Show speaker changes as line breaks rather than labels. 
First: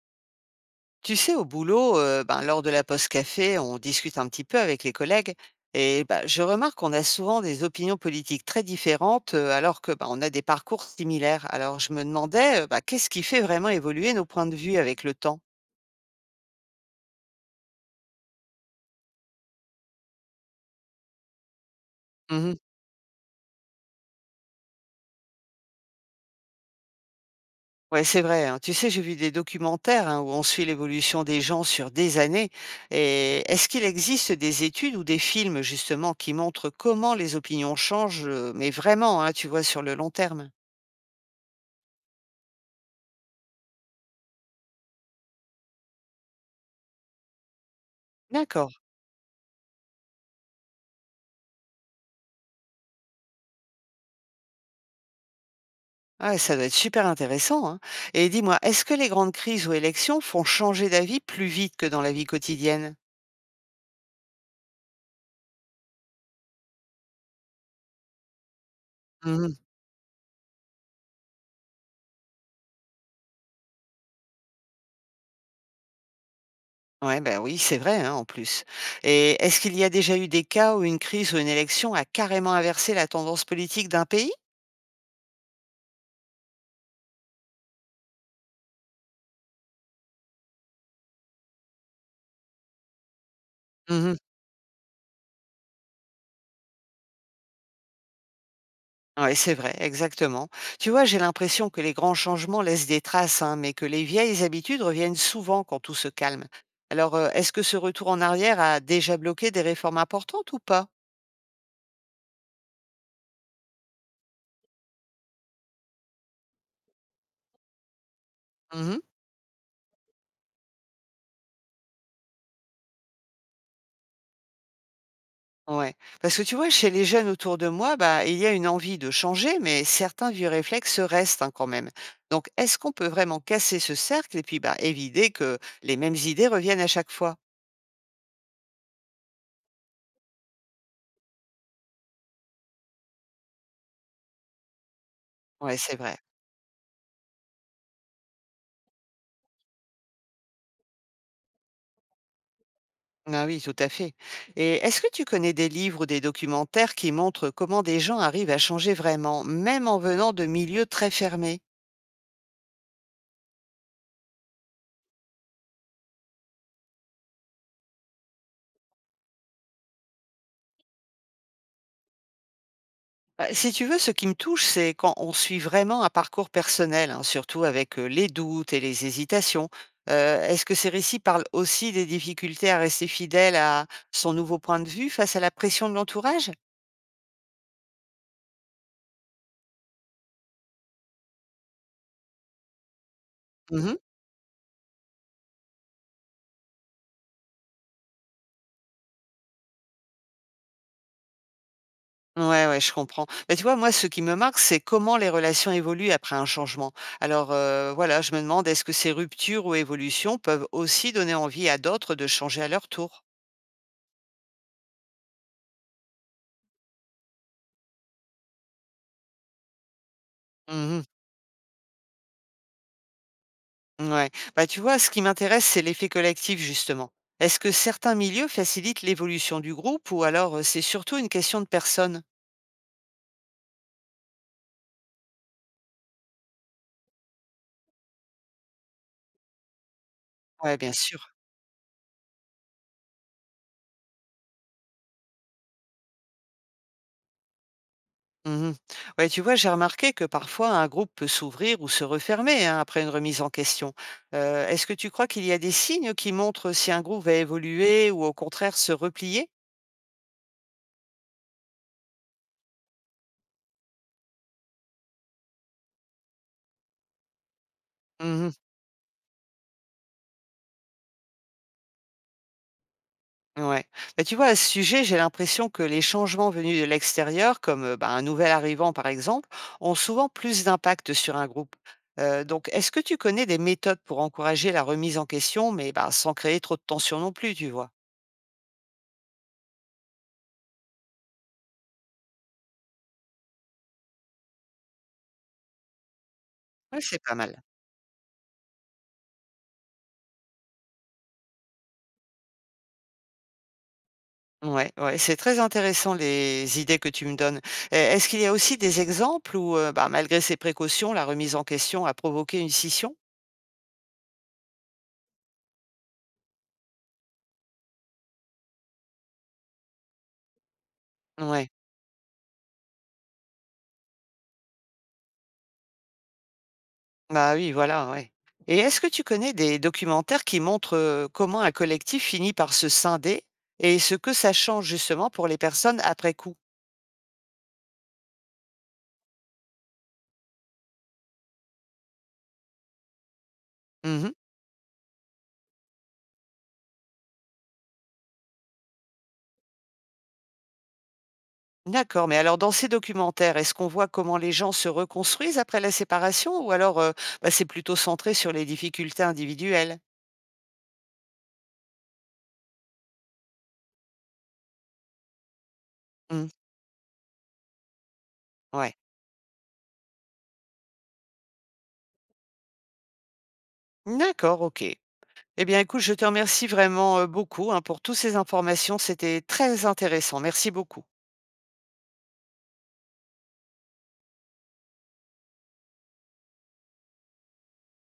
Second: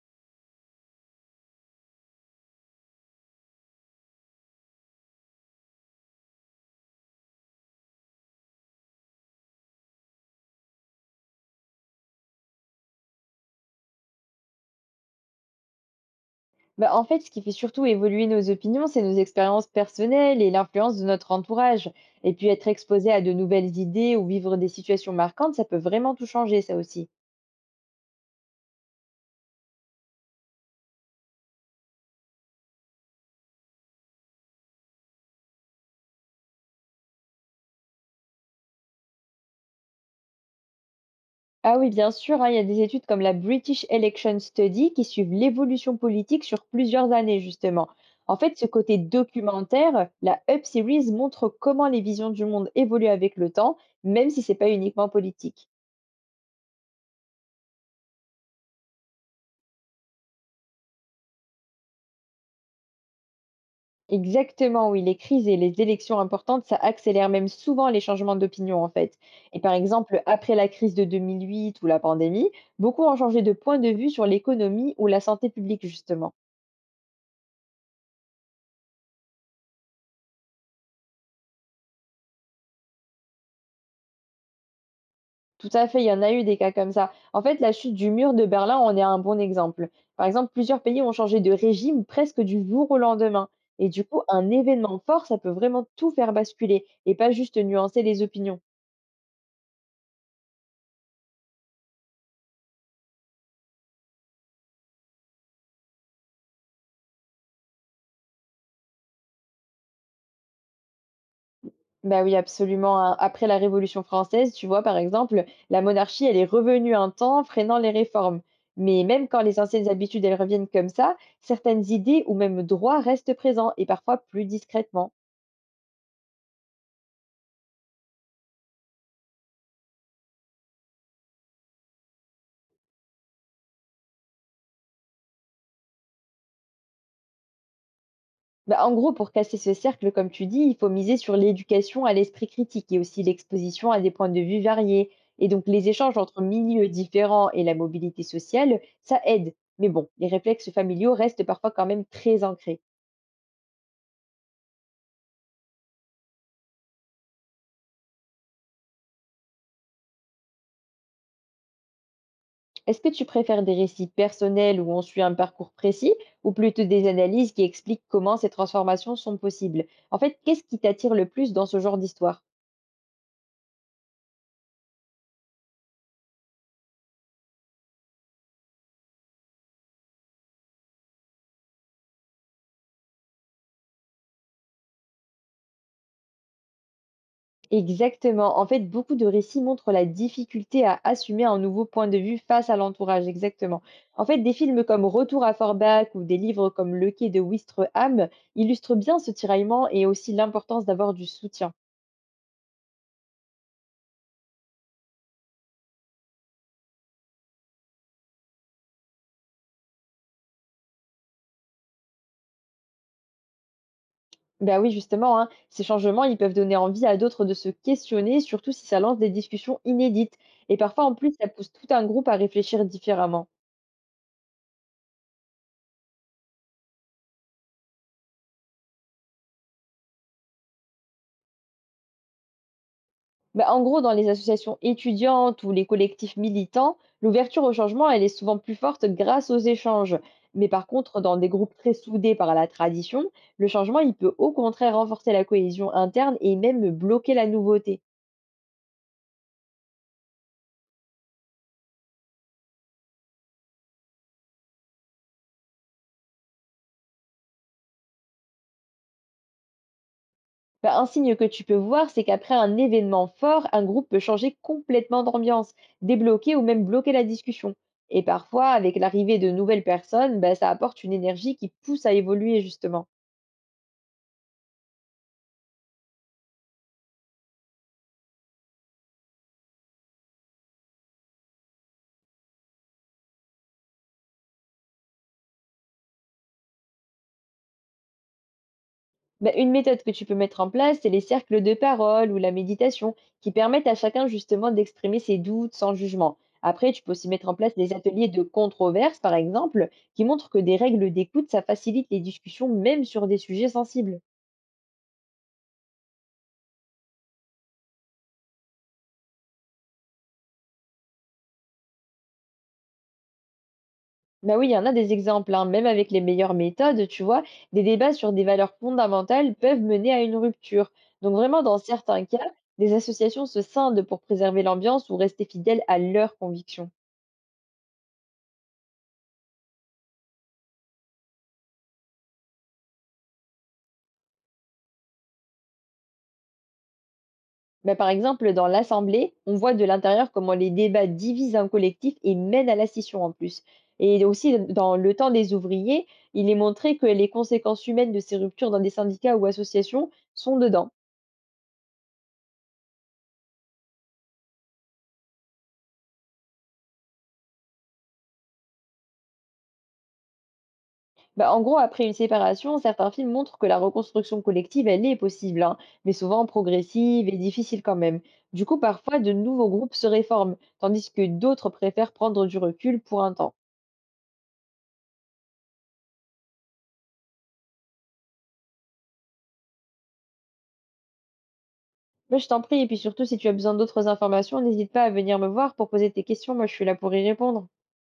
Tu sais, au boulot, lors de la pause café, on discute un petit peu avec les collègues et ben, je remarque qu'on a souvent des opinions politiques très différentes, alors que ben, on a des parcours similaires. Alors je me demandais, qu'est-ce qui fait vraiment évoluer nos points de vue avec le temps?
Bah, en fait, ce qui fait surtout évoluer nos opinions, c'est nos expériences personnelles et l'influence de notre entourage. Et puis
Mhm.
être exposé à de nouvelles idées ou vivre des situations marquantes, ça peut vraiment tout changer, ça aussi.
Ouais, c'est vrai, hein. Tu sais, j'ai vu des documentaires, hein, où on suit l'évolution des gens sur des années. Et est-ce qu'il existe des études ou des films justement qui montrent comment les opinions changent, mais vraiment, hein, tu vois, sur le long terme?
Ah oui, bien sûr, hein, il y a des études comme la British Election Study qui suivent l'évolution politique sur plusieurs années, justement. En fait, ce
D'accord.
côté documentaire, la Up Series montre comment les visions du monde évoluent avec le temps, même si c'est pas uniquement politique.
Ah ouais, ça doit être super intéressant, hein. Et dis-moi, est-ce que les grandes crises ou élections font changer d'avis plus vite que dans la vie quotidienne?
Exactement, oui, les crises et les élections importantes, ça accélère même souvent les changements d'opinion en fait.
Mhm.
Et par exemple, après la crise de 2008 ou la pandémie, beaucoup ont changé de point de vue sur l'économie ou la santé publique justement.
Ouais, ben oui, c'est vrai, hein, en plus. Et est-ce qu'il y a déjà eu des cas où une crise ou une élection a carrément inversé la tendance politique d'un pays?
Tout à fait, il y en a eu des cas comme ça. En fait, la chute du mur de Berlin en est un bon exemple. Par exemple, plusieurs pays ont changé de régime presque du jour au lendemain. Et du
Mhm.
coup, un événement fort, ça peut vraiment tout faire basculer et pas juste nuancer les opinions.
Ouais, c'est vrai, exactement. Tu vois, j'ai l'impression que les grands changements laissent des traces, hein, mais que les vieilles habitudes reviennent souvent quand tout se calme. Alors, est-ce que ce retour en arrière a déjà bloqué des réformes importantes ou pas?
Bah oui, absolument, hein. Après la Révolution française, tu vois, par exemple, la monarchie, elle est revenue un temps, freinant les réformes. Mais même quand les anciennes habitudes, elles reviennent comme ça, certaines idées ou même droits restent présents et parfois plus discrètement.
Ouais. Parce que tu vois, chez les jeunes autour de moi, bah, il y a une envie de changer, mais certains vieux réflexes restent, hein, quand même. Donc, est-ce qu'on peut vraiment casser ce cercle et puis bah, éviter que les mêmes idées reviennent à chaque fois?
Bah, en gros, pour casser ce cercle, comme tu dis, il faut miser sur l'éducation à l'esprit critique et aussi l'exposition à des points de vue variés. Et donc,
Ouais,
les
c'est
échanges
vrai.
entre milieux différents et la mobilité sociale, ça aide. Mais bon, les réflexes familiaux restent parfois quand même très ancrés.
Ah oui, tout à fait. Et est-ce que tu connais des livres ou des documentaires qui montrent comment des gens arrivent à changer vraiment, même en venant de milieux très fermés?
Est-ce que tu préfères des récits personnels où on suit un parcours précis, ou plutôt des analyses qui expliquent comment ces transformations sont possibles? En fait, qu'est-ce qui t'attire le plus dans ce genre d'histoire?
Bah, si tu veux, ce qui me touche, c'est quand on suit vraiment un parcours personnel, hein, surtout avec les doutes et les hésitations. Est-ce que ces récits parlent aussi des difficultés à rester fidèle à son nouveau point de vue face à la pression de l'entourage?
Exactement. En fait, beaucoup de récits montrent la difficulté à assumer un nouveau point de vue face à l'entourage. Exactement.
Mhm.
En fait, des films comme Retour à Forbach ou des livres comme Le Quai de Wistreham illustrent bien ce tiraillement et aussi l'importance d'avoir du soutien.
Ouais, ouais, je comprends. Mais tu vois, moi, ce qui me marque, c'est comment les relations évoluent après un changement. Alors, voilà, je me demande, est-ce que ces ruptures ou évolutions peuvent aussi donner envie à d'autres de changer à leur tour?
Bah oui, justement, hein, ces changements, ils peuvent donner envie à d'autres de se questionner, surtout si ça lance des discussions inédites. Et
Mhm.
parfois, en plus, ça pousse tout un groupe à réfléchir différemment.
Ouais. Bah, tu vois, ce qui m'intéresse, c'est l'effet collectif, justement. Est-ce que certains milieux facilitent l'évolution du groupe ou alors, c'est surtout une question de personnes?
Bah, en gros, dans les associations étudiantes ou les collectifs militants, l'ouverture au changement, elle est souvent plus forte grâce aux échanges. Mais
Ouais,
par
bien
contre,
sûr.
dans des groupes très soudés par la tradition, le changement, il peut au contraire renforcer la cohésion interne et même bloquer la nouveauté.
Mhm. Ouais, tu vois, j'ai remarqué que parfois un groupe peut s'ouvrir ou se refermer, hein, après une remise en question. Est-ce que tu crois qu'il y a des signes qui montrent si un groupe va évoluer ou au contraire se replier?
Bah, un signe que tu peux voir, c'est qu'après un événement fort, un groupe peut changer complètement d'ambiance, débloquer ou même bloquer la discussion. Et
Mhm.
parfois, avec l'arrivée de nouvelles personnes, bah, ça apporte une énergie qui pousse à évoluer justement.
Ouais. Bah, tu vois, à ce sujet, j'ai l'impression que les changements venus de l'extérieur, comme bah, un nouvel arrivant par exemple, ont souvent plus d'impact sur un groupe. Donc, est-ce que tu connais des méthodes pour encourager la remise en question, mais bah, sans créer trop de tension non plus, tu vois?
Bah, une méthode que tu peux mettre en place, c'est les cercles de parole ou la méditation, qui permettent à chacun justement d'exprimer ses doutes sans jugement. Après,
Ouais,
tu peux
c'est
aussi
pas
mettre en
mal.
place des ateliers de controverse, par exemple, qui montrent que des règles d'écoute, ça facilite les discussions même sur des sujets sensibles.
Ouais, ouais, c'est très intéressant les idées que tu me donnes. Est-ce qu'il y a aussi des exemples où, bah, malgré ces précautions, la remise en question a provoqué une scission?
Bah oui, il y en a des exemples, hein. Même avec les meilleures méthodes, tu vois, des débats sur des valeurs fondamentales peuvent mener à une rupture. Donc vraiment,
Ouais.
dans certains cas, des associations se scindent pour préserver l'ambiance ou rester fidèles à leurs convictions.
Bah oui, voilà, ouais. Et est-ce que tu connais des documentaires qui montrent, comment un collectif finit par se scinder et ce que ça change justement pour les personnes après coup?
Mais par exemple, dans l'Assemblée, on voit de l'intérieur comment les débats divisent un collectif et mènent à la scission en plus. Et
Mhm.
aussi, dans le temps des ouvriers, il est montré que les conséquences humaines de ces ruptures dans des syndicats ou associations sont dedans.
D'accord, mais alors dans ces documentaires, est-ce qu'on voit comment les gens se reconstruisent après la séparation ou alors, bah, c'est plutôt centré sur les difficultés individuelles?
Bah, en gros, après une séparation, certains films montrent que la reconstruction collective, elle est possible, hein, mais souvent
Mm.
progressive et difficile quand même. Du coup,
Ouais.
parfois, de nouveaux groupes se réforment, tandis que d'autres préfèrent prendre du recul pour un temps.
D'accord, ok. Eh bien, écoute, je te remercie vraiment, beaucoup, hein, pour toutes ces informations. C'était très intéressant. Merci beaucoup.
Mais je t'en prie, et puis surtout, si tu as besoin d'autres informations, n'hésite pas à venir me voir pour poser tes questions, moi je suis là pour y répondre.